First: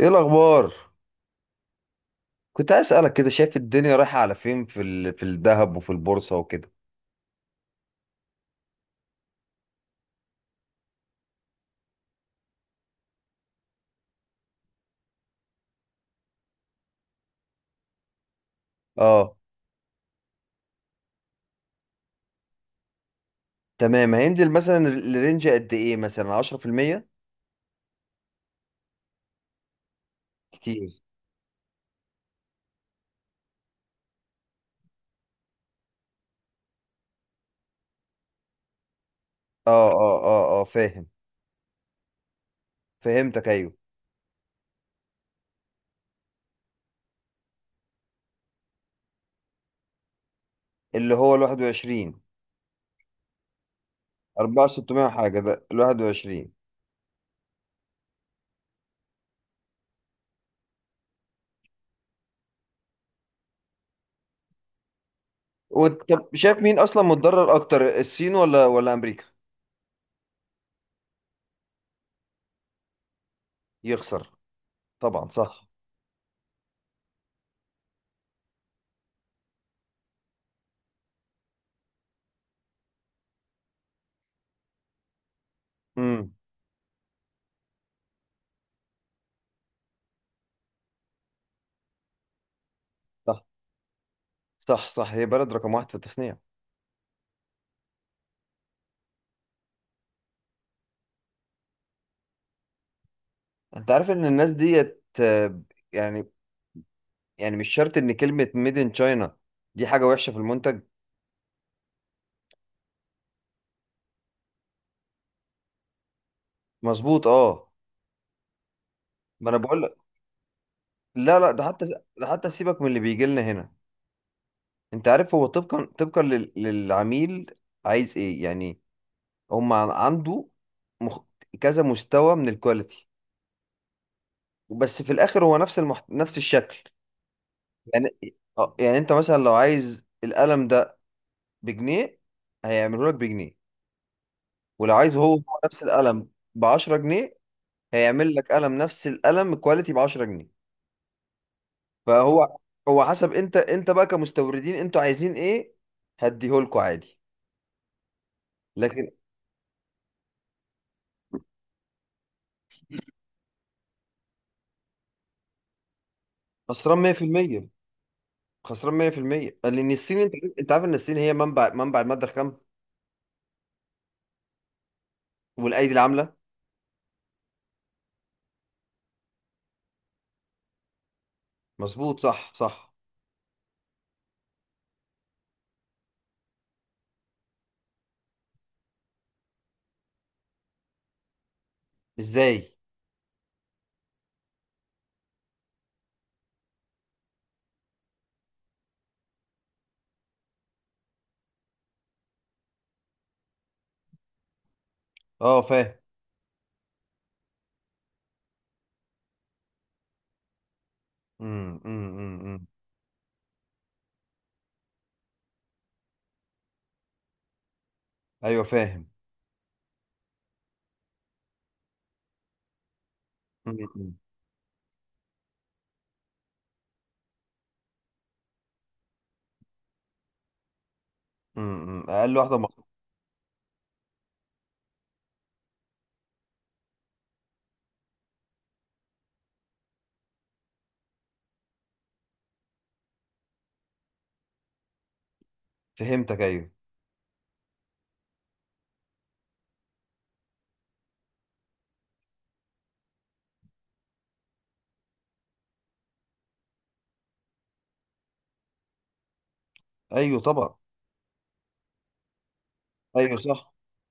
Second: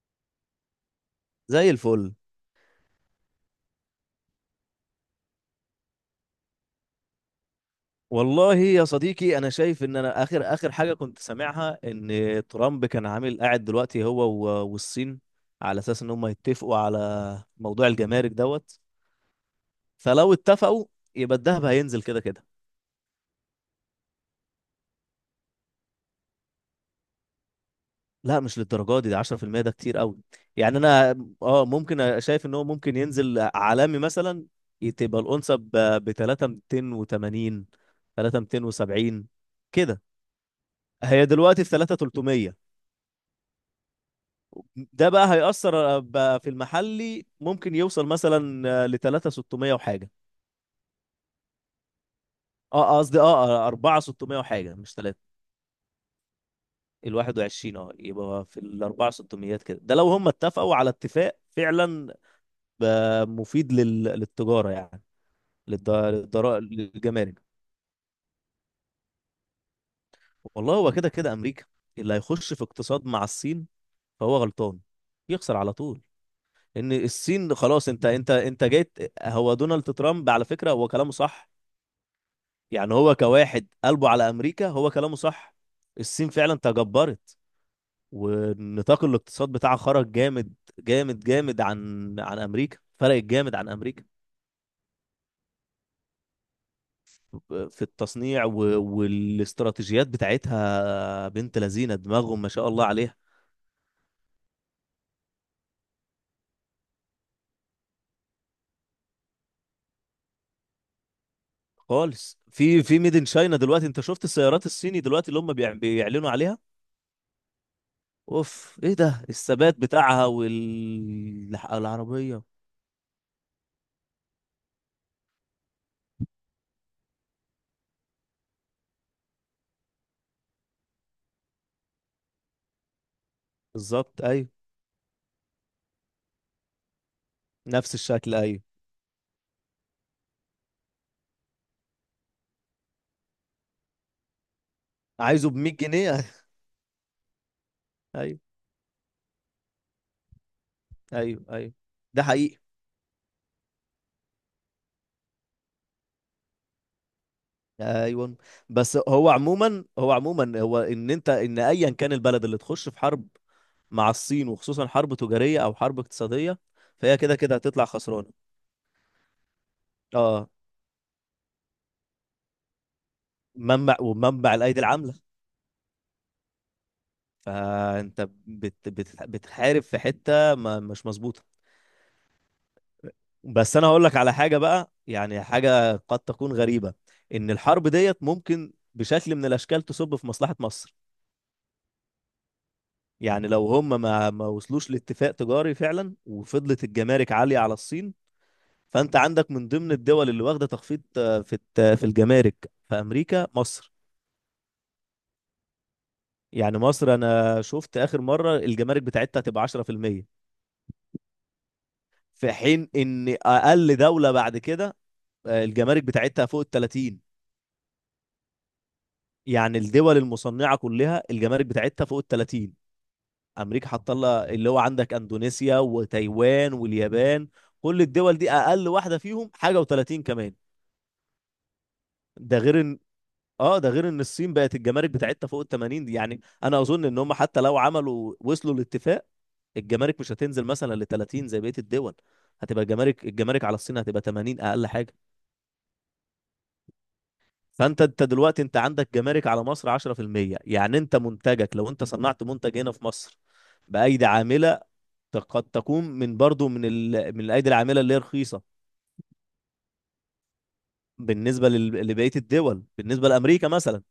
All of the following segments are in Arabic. ايه الاخبار؟ زي الفل. كنت عايز اسالك كده، شايف الدنيا رايحه على فين في الذهب وفي البورصه وكده؟ والله يا صديقي، انا شايف ان انا اخر اخر حاجه كنت سامعها ان ترامب كان عامل قاعد دلوقتي هو والصين، على اساس ان هم يتفقوا على موضوع الجمارك دوت. اه. فلو اتفقوا يبقى الذهب هينزل كده كده. تمام، هينزل مثلا الرينج قد ايه، مثلا 10%؟ لا مش للدرجه دي، ده 10%، ده كتير قوي. يعني كتير. انا شايف ان هو ممكن ينزل عالمي مثلا، تبقى الأونصة ب 3280، 3270 اه، كده. اه، اه، اه، فاهم. هي دلوقتي في 3300. فهمتك، ايوه. ده بقى هيأثر بقى في المحلي، ممكن يوصل مثلا ل 3600 وحاجه. اللي هو ال 21؟ اه قصدي 4600 وحاجه، مش 4600 3. حاجه، ده ال 21. ال 21، يبقى في ال 4600 كده، ده لو هم اتفقوا على اتفاق فعلا. مفيد للتجاره يعني، وانت شايف مين اصلا للجمارك. متضرر اكتر، الصين ولا امريكا؟ والله هو كده كده امريكا اللي هيخش في اقتصاد مع الصين، يخسر. فهو غلطان، طبعا يخسر صح. على طول. ان الصين خلاص. انت جيت. هو دونالد ترامب، على فكره هو كلامه صح. يعني هو كواحد قلبه على امريكا، هو كلامه صح. الصين امم. فعلا تجبرت، ونطاق الاقتصاد بتاعها خرج جامد جامد جامد عن امريكا، فرقت صح، جامد عن امريكا. صح، صح، هي بلد رقم واحد في التصنيع. في التصنيع والاستراتيجيات بتاعتها بنت لذينه دماغهم، ما شاء الله عليها. انت عارف ان الناس ديت، يعني، يعني مش شرط ان كلمة ميد ان تشاينا دي حاجة وحشة في المنتج. خالص في ميد ان شاينا. دلوقتي انت شفت السيارات الصيني دلوقتي اللي هم بيعلنوا عليها، مظبوط، اه. اوف، ايه ده ما انا الثبات بقول لك. بتاعها لا، لا، ده حتى، ده والعربيه. حتى سيبك من اللي بيجي لنا هنا. انت عارف، هو طبقا للعميل، عايز ايه يعني؟ هم عنده مخ... كذا مستوى من الكواليتي، بالظبط ايوه. بس في الاخر هو نفس الشكل. نفس الشكل يعني ايوه. يعني انت مثلا لو عايز القلم ده بجنيه، هيعمله لك بجنيه. ولو عايز هو عايزه ب 100 نفس جنيه القلم ب 10 جنيه، هيعمل ايوه، لك قلم نفس القلم كواليتي ب 10 جنيه. ايوه، ايوه، ده فهو، حقيقي. هو حسب انت بقى كمستوردين انتوا عايزين ايه، هديهولكوا عادي. ايوه. بس لكن هو عموما، هو ان انت، ان ايا كان البلد اللي تخش في حرب مع الصين، وخصوصا حرب تجاريه او حرب اقتصاديه، خسران فهي كده كده 100%. هتطلع خسرانه. خسران 100% لان الصين، اه. انت عارف ان الصين هي منبع الماده الخام منبع ومنبع الايدي العامله. والايدي العامله. فانت بت بتحارب في حته ما مش مظبوطه. مظبوط، صح، صح. بس انا هقول لك على حاجه بقى، يعني حاجه قد تكون غريبه، ان الحرب ديت ممكن بشكل من الاشكال تصب في مصلحه مصر. ازاي؟ يعني لو هم ما وصلوش لاتفاق تجاري فعلا، وفضلت الجمارك عالية على الصين، فانت عندك من ضمن الدول اللي واخدة تخفيض في الجمارك في امريكا، مصر. اه، فاهم. يعني مصر، انا شفت اخر مرة الجمارك بتاعتها تبقى 10% في المية، امم، امم، امم، في حين ان اقل دولة بعد كده الجمارك بتاعتها فوق ال 30. ايوه، فاهم. يعني الدول المصنعة كلها الجمارك بتاعتها فوق ال 30. امم، امريكا حاطه امم، لها، اللي هو عندك اندونيسيا وتايوان واليابان، كل الدول دي اقل واحده فيهم حاجه و30 كمان. إمم. اقل واحده ده غير ان، الصين بقت الجمارك بتاعتها فوق ال 80 دي. يعني انا اظن ان هم حتى لو عملوا وصلوا لاتفاق، الجمارك مش هتنزل مثلا ل 30 زي بقيه الدول. هتبقى الجمارك على الصين هتبقى 80 اقل حاجه. فهمتك، ايوه. فانت دلوقتي انت عندك جمارك على مصر 10%. يعني انت منتجك لو انت صنعت منتج هنا في مصر بايدي عامله، قد تكون من برضو من الايدي العامله اللي هي رخيصه، ايوه طبعا. بالنسبه لبقيه الدول، بالنسبه ايوه لامريكا صح. مثلا.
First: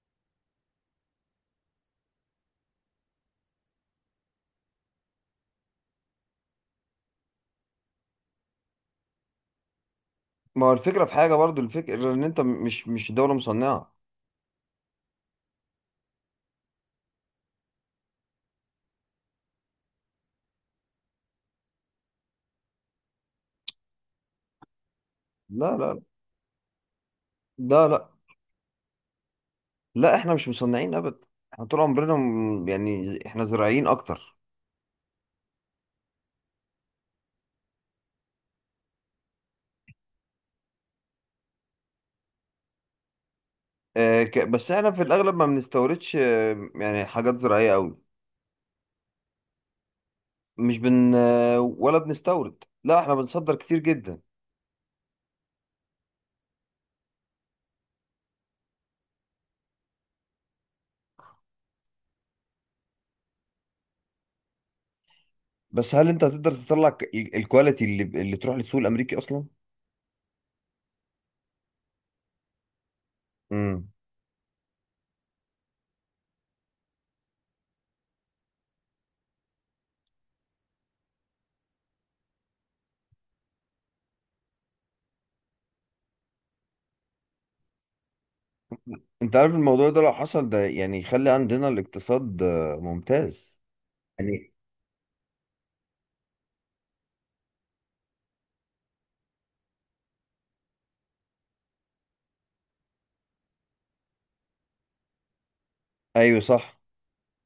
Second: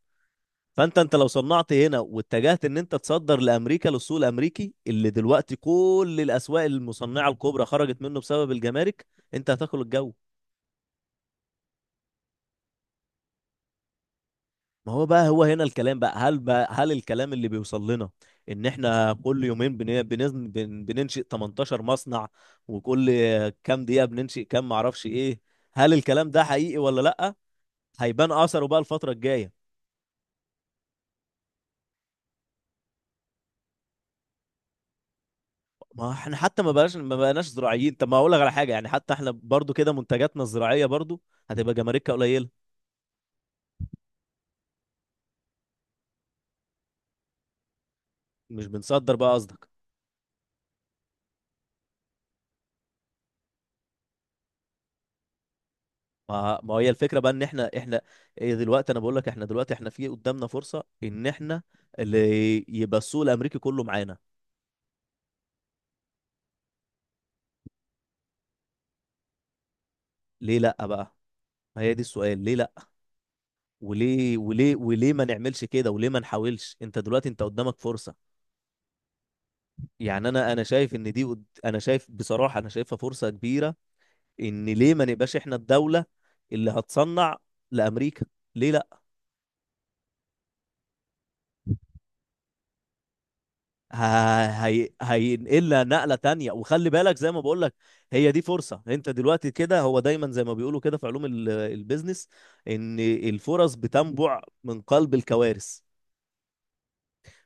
فانت لو صنعت هنا واتجهت ان انت تصدر لامريكا، للسوق الامريكي اللي دلوقتي كل الاسواق المصنعه الكبرى خرجت منه بسبب الجمارك، انت هتاكل الجو. ما هو الفكره في حاجه، برضو الفكره ان انت مش دوله مصنعه. ما هو بقى هو هنا الكلام بقى، هل الكلام اللي بيوصل لنا ان احنا كل يومين بننشئ 18 مصنع، وكل كام دقيقه بننشئ كام معرفش ايه، لا، هل لا، الكلام ده حقيقي ولا لا؟ لا، لا، هيبان اثره بقى الفتره الجايه. لا، احنا مش مصنعين ابدا. احنا طول عمرنا يعني احنا زراعيين اكتر. ما احنا حتى ما بقناش زراعيين. طب ما اقول لك على حاجه، يعني حتى احنا برضو كده منتجاتنا الزراعيه برضو هتبقى جماركها قليله. بس احنا في الاغلب ما بنستوردش، يعني حاجات زراعيه قوي. مش بنصدر بقى قصدك. مش بن آه، ولا بنستورد، لا، احنا بنصدر كتير جدا. ما هي الفكره بقى، ان احنا، ايه، دلوقتي انا بقول لك احنا دلوقتي احنا في قدامنا فرصه، ان احنا اللي يبقى السوق الامريكي كله معانا. بس هل انت هتقدر تطلع الكواليتي اللي تروح للسوق الامريكي اصلا؟ ليه لا بقى. ما هي دي السؤال، ليه لا. امم. وليه ما نعملش كده، وليه ما نحاولش. انت دلوقتي انت قدامك فرصه. يعني انا شايف ان دي انا شايف بصراحه انا شايفها فرصه كبيره، ان ليه ما نبقاش احنا الدولة اللي هتصنع لامريكا، ليه لا. انت عارف الموضوع ده لو حصل، ده يعني يخلي عندنا الاقتصاد ممتاز. يعني هينقلها نقلة تانية، وخلي بالك زي ما بقول لك، هي دي فرصة. انت دلوقتي كده، هو دايما زي ما بيقولوا كده في علوم البيزنس، ان الفرص بتنبع من قلب الكوارث. ايوه، صح،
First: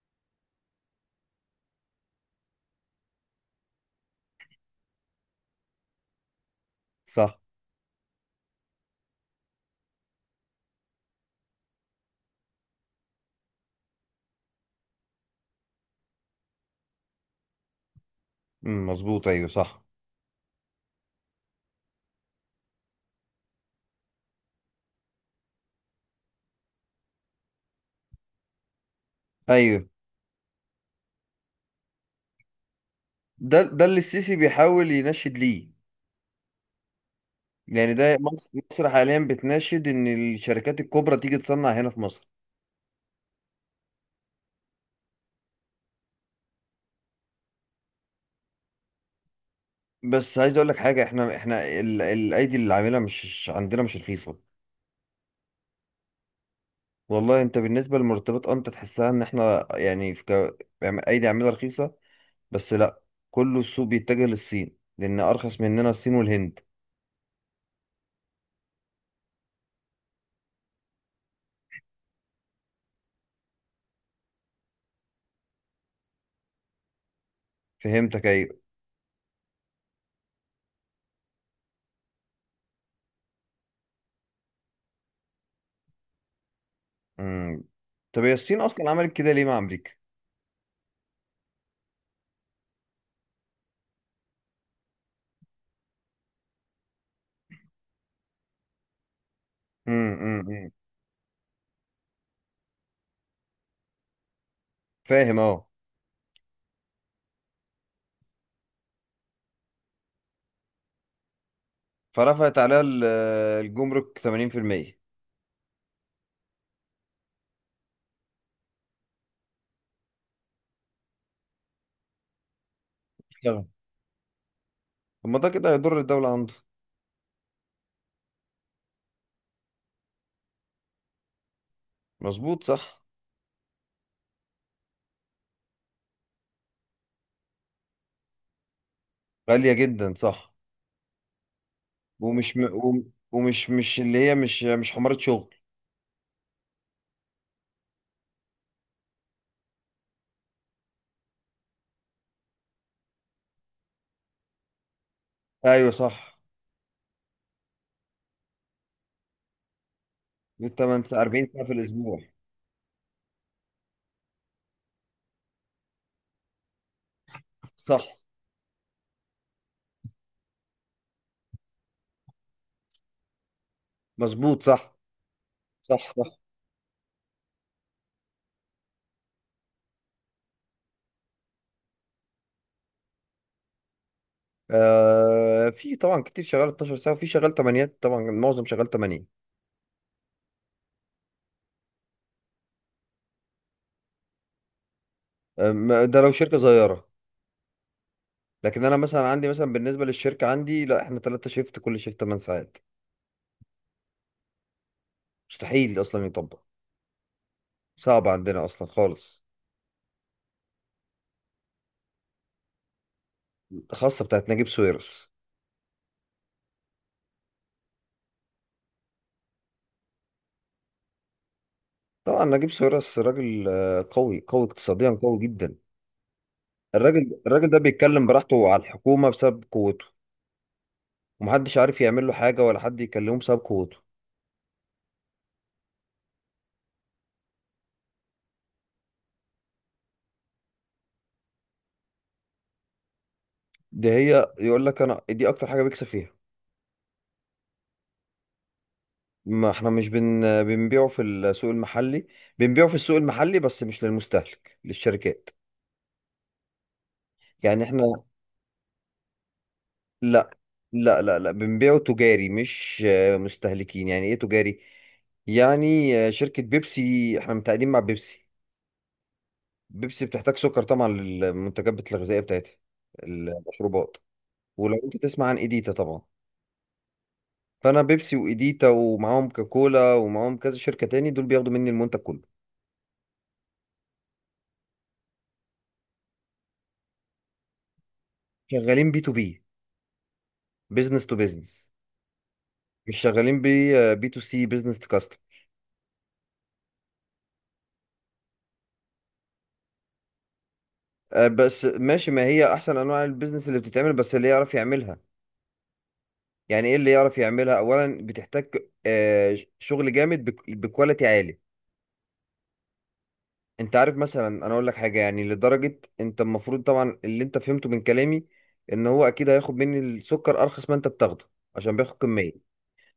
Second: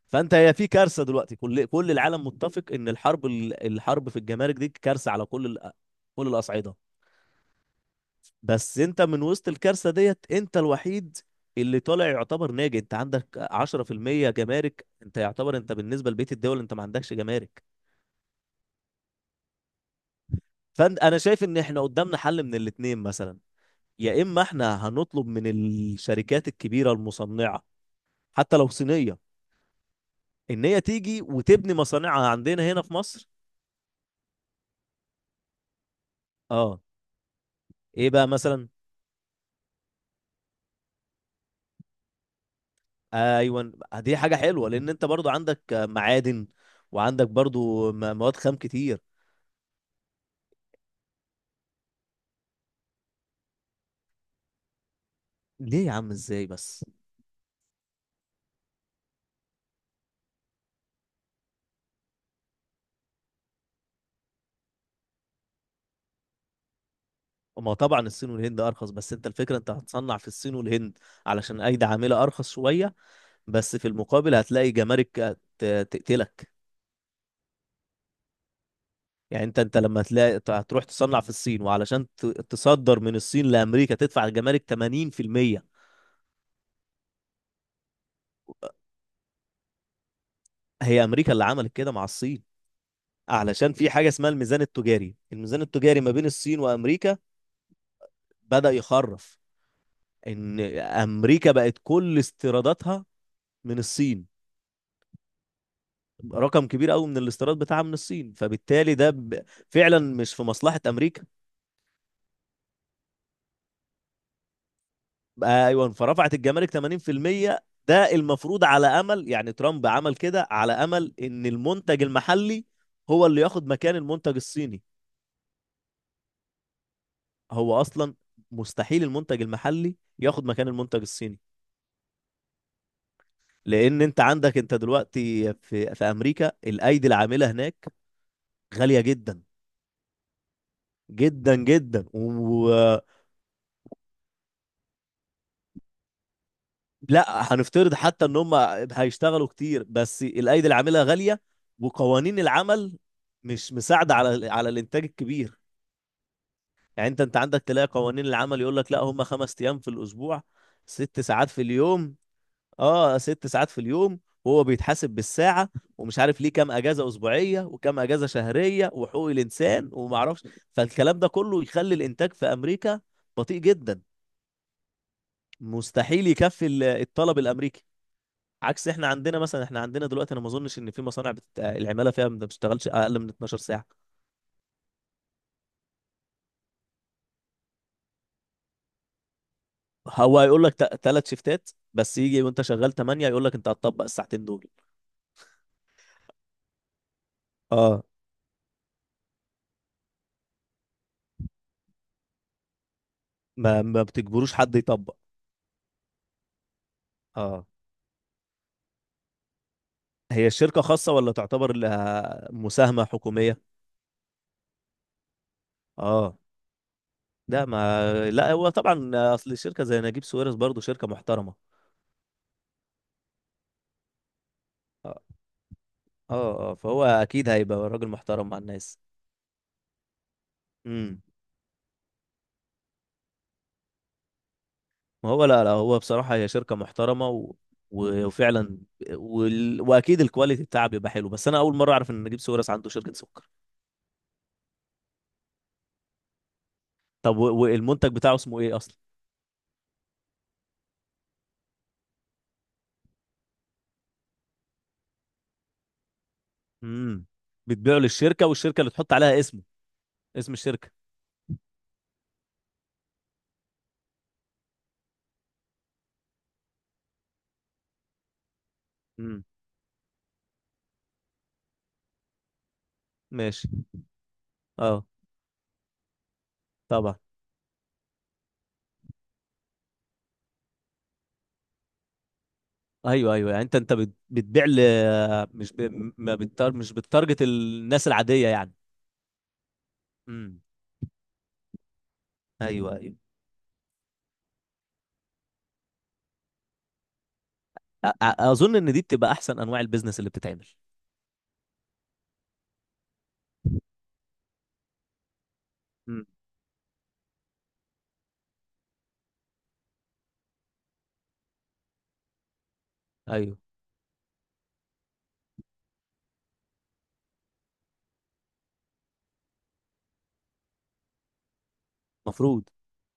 فانت هي في كارثة دلوقتي، كل العالم متفق ان الحرب، الحرب في الجمارك دي كارثة على كل الأصعدة. صح. بس انت من وسط الكارثة ديت، انت الوحيد اللي طالع يعتبر ناجي. انت عندك 10% جمارك، انت يعتبر انت بالنسبة لبقية الدول انت ما عندكش جمارك. امم، مظبوط، ايوه، صح. فانا شايف ان احنا قدامنا حل من الاتنين مثلا. يا اما احنا هنطلب من الشركات الكبيرة المصنعة، حتى لو صينية، ايوه، ان هي تيجي وتبني مصانعها عندنا هنا في مصر. ده اللي السيسي بيحاول ينشد ليه. اه. يعني ايه ده بقى مصر مثلا. مصر حاليا بتناشد ان الشركات الكبرى تيجي تصنع هنا في مصر. ايوه. دي حاجة حلوة، لان انت برضو عندك معادن، وعندك برضو مواد خام كتير. بس عايز اقول لك حاجه، احنا الايدي اللي عاملها مش عندنا مش رخيصه. ليه يا عم، ازاي بس. والله انت بالنسبه للمرتبات، انت تحسها ان احنا يعني يعني ايدي عاملها رخيصه. بس لا، كله السوق بيتجه للصين لان ارخص مننا الصين والهند. ما طبعا الصين والهند ارخص، بس انت الفكره انت هتصنع في الصين والهند علشان ايدي عامله ارخص شويه، بس في المقابل هتلاقي جمارك تقتلك. فهمتك، ايوه. يعني انت لما تلاقي هتروح تصنع في الصين، وعلشان تصدر من الصين لامريكا تدفع الجمارك 80%. امم. طب هي الصين اصلا عملت كده ليه مع امريكا؟ هي امريكا اللي عملت كده مع الصين، علشان في حاجه اسمها الميزان التجاري. ما بين الصين وامريكا بدأ يخرف. امم، امم، ان أمم. امريكا بقت كل استيراداتها من الصين، فاهم، اه. رقم كبير قوي من الاستيراد بتاعها من الصين، فبالتالي فعلا مش في مصلحة امريكا. فرفعت عليها الجمرك 80%. بقى ايوه، فرفعت الجمارك 80%. ده المفروض على امل، يعني ترامب عمل كده على امل ان المنتج المحلي هو اللي ياخد طب مكان المنتج الصيني. ما ده كده هيضر الدوله عنده. هو اصلا مستحيل المنتج المحلي ياخد مكان المنتج الصيني، مظبوط، صح. لان انت عندك انت دلوقتي في امريكا الايدي العامله هناك غاليه جدا، غالية جدا، صح. جدا جدا ومش م... ومش مش اللي هي مش حمارة شغل. لا هنفترض حتى ان هم هيشتغلوا كتير بس الايدي العامله غاليه، وقوانين العمل مش مساعده على الانتاج الكبير. ايوه، صح. يعني انت عندك تلاقي قوانين العمل يقول لك لا، هم خمس ايام في الاسبوع، دي 8 ست ساعة، 40 ساعات في ساعة في اليوم. الاسبوع. اه ست ساعات في اليوم، وهو بيتحاسب بالساعه. ومش عارف ليه كام اجازه اسبوعيه، وكام صح، اجازه شهريه، وحقوق الانسان وما اعرفش. فالكلام ده كله يخلي الانتاج في امريكا بطيء جدا، مظبوط، صح، صح، مستحيل صح. يكفي الطلب الامريكي. عكس احنا عندنا مثلا، احنا عندنا دلوقتي انا ما اظنش ان في مصانع العماله فيها ما بتشتغلش اقل من 12 ساعه. آه، في طبعا كتير شغال 12 ساعة، وفي شغال 8، طبعا معظم شغال 8. هو هيقول لك ثلاث شيفتات بس، يجي وانت شغال 8 يقول لك انت هتطبق الساعتين دول. ده لو شركة صغيرة. اه، لكن انا مثلا عندي، مثلا بالنسبة للشركة عندي، لا، احنا 3 شيفت، كل شيفت 8 ساعات. ما بتجبروش حد يطبق. مستحيل اصلا يطبق. اه. صعب عندنا اصلا خالص. هي الشركه خاصه ولا تعتبر لها مساهمه حكوميه؟ خاصة بتاعت نجيب ساويرس. اه. لا ما لا، هو طبعا اصل الشركه زي نجيب ساويرس برضو شركه محترمه. طبعا نجيب ساويرس راجل قوي قوي اقتصاديا، اه، قوي جدا. اه. فهو الراجل اكيد الراجل ده هيبقى راجل بيتكلم محترم مع براحته على الناس. الحكومة بسبب قوته. امم. ومحدش عارف يعمل له حاجة ولا حد يكلمه بسبب قوته. ما هو لا لا، هو بصراحة هي شركة محترمة وفعلا، واكيد الكواليتي بتاعها بيبقى حلو. بس انا اول مرة اعرف ان نجيب ساويرس عنده شركة سكر. دي هي، يقول لك انا دي اكتر حاجة بيكسب فيها. طب والمنتج بتاعه اسمه ايه اصلا. ما احنا مش بنبيعه في السوق المحلي. بنبيعه في السوق المحلي بس مش للمستهلك، للشركات. امم. يعني بتبيعه احنا، للشركة، والشركة اللي تحط عليها اسمه اسم لا، الشركة. لا، لا، لا، بنبيعه تجاري مش مستهلكين. يعني ايه تجاري؟ يعني شركة بيبسي، احنا متعاقدين مع بيبسي. امم. بيبسي بتحتاج سكر طبعا للمنتجات الغذائيه بتاعتها، ماشي. المشروبات. ولو اه انت تسمع عن ايديتا طبعا. طبعا. فانا بيبسي وايديتا ومعاهم كوكولا ومعاهم كذا شركه تاني، دول بياخدوا مني المنتج كله. ايوه، ايوه. يعني انت بتبيع مش ب... ما بتار... مش بتارجت الناس العادية، يعني. شغالين بي تو بي، امم. بزنس تو بزنس، ايوه، ايوه. مش شغالين بي تو سي، بزنس تو كاستم. أ... أ- اظن ان دي بتبقى احسن انواع البيزنس اللي بتتعمل. بس ماشي، ما هي احسن انواع البيزنس اللي بتتعمل، بس اللي يعرف يعملها. امم. يعني ايه اللي يعرف يعملها؟ اولا بتحتاج شغل جامد بكواليتي عالي. ايوه انت عارف مثلا انا اقول لك حاجه، يعني لدرجه انت المفروض طبعا اللي انت فهمته من كلامي ان هو اكيد هياخد مني السكر ارخص ما انت بتاخده، عشان بياخد كميه. مفروض،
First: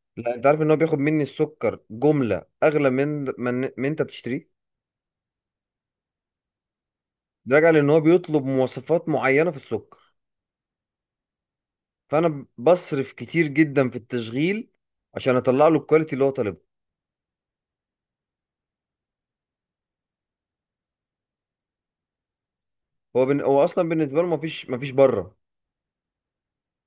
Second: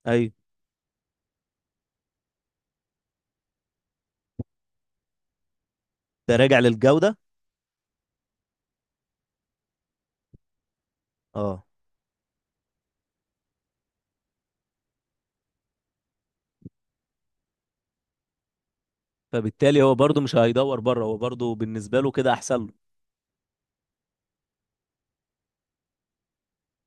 ايوه. لا، انت عارف ان هو بياخد مني السكر جمله اغلى من انت بتشتريه. ده راجع للجودة. ده راجع لان هو بيطلب مواصفات معينه في السكر، اه. فانا بصرف كتير جدا في التشغيل عشان اطلع له الكواليتي اللي هو طالبه. فبالتالي هو برضو مش هيدور بره، هو برضو بالنسبة له كده احسن له. هو اصلا بالنسبه له مفيش بره.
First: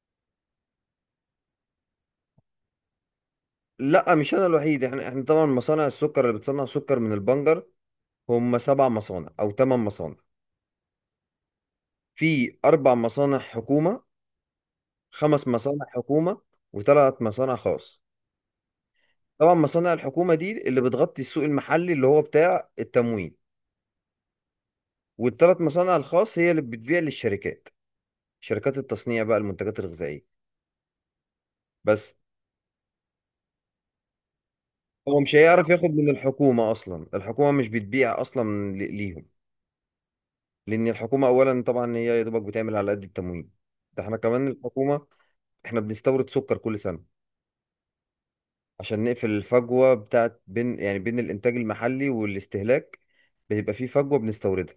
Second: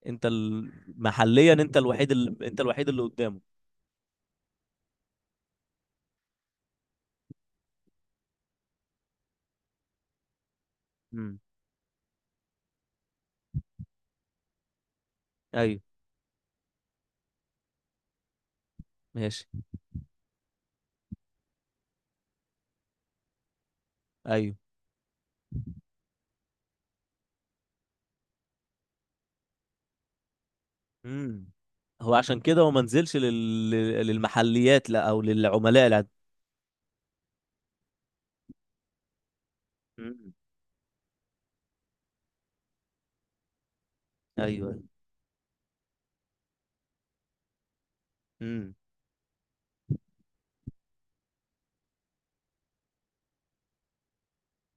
انت ال- محليا انت الوحيد اللي قدامه. لا، مش انا الوحيد، احنا طبعا مصانع السكر اللي بتصنع سكر من البنجر هم سبع مصانع او ثمان مصانع. امم. في اربع مصانع حكومه، خمس ايوه. مصانع حكومه، وثلاث مصانع خاص. ماشي. طبعا مصانع الحكومه دي اللي بتغطي السوق المحلي اللي هو بتاع التموين، ايوه. والثلاث مصانع الخاص هي اللي بتبيع للشركات، شركات التصنيع بقى المنتجات الغذائيه. امم. بس هو عشان كده هو ما نزلش للمحليات، لا، هو او مش هيعرف ياخد للعملاء من العاديين. الحكومه اصلا، الحكومه مش بتبيع اصلا ليهم. امم. لان الحكومه اولا طبعا هي يا دوبك بتعمل على قد التموين. ده احنا كمان ايوه. الحكومه، احنا بنستورد سكر كل سنه امم. عشان نقفل الفجوة بتاعت بين، يعني بين الإنتاج المحلي والاستهلاك، بيبقى في فجوة بنستوردها.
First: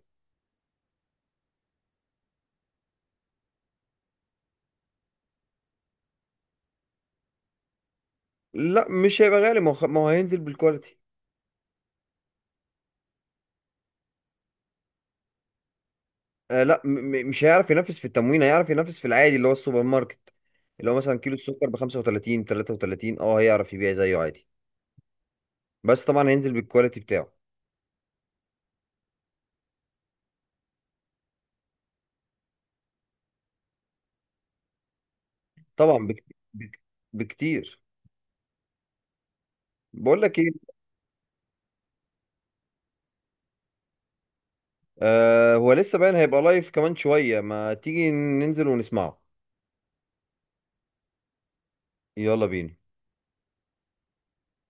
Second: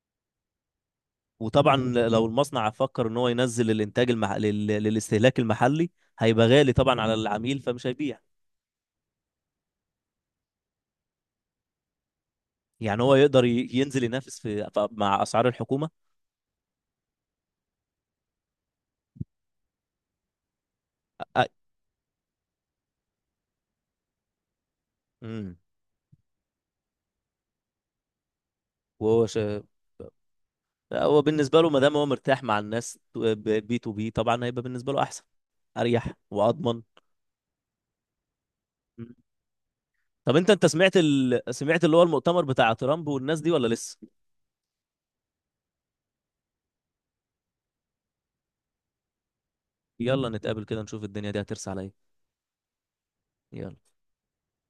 وطبعا لو المصنع فكر ان هو ينزل الانتاج للاستهلاك المحلي، هيبقى غالي طبعا على العميل، فمش هيبيع. لا، مش هيبقى غالي، ما هو هينزل بالكواليتي. يعني هو يقدر ينزل ينافس مع اسعار الحكومة. لا، مش هيعرف ينافس في التموين، هيعرف ينافس في العادي اللي هو السوبر ماركت، اللي هو مثلا كيلو أ- السكر ب 35 ب 33، هيعرف يبيع زيه عادي. امم. بس طبعا هينزل بالكواليتي بتاعه. وهو شا... هو بالنسبة له ما دام هو مرتاح مع الناس بي تو بي، طبعا هيبقى بالنسبة له أحسن، طبعا أريح بك بك وأضمن. بكتير. مم. بقول طب لك أنت ايه. سمعت سمعت اللي هو المؤتمر بتاع ترامب والناس دي ولا لسه؟ آه، هو لسه باين، هيبقى لايف كمان شوية، ما تيجي ننزل ونسمعه. يلا نتقابل كده نشوف الدنيا دي هترسى على إيه. يلا بينا. يلا.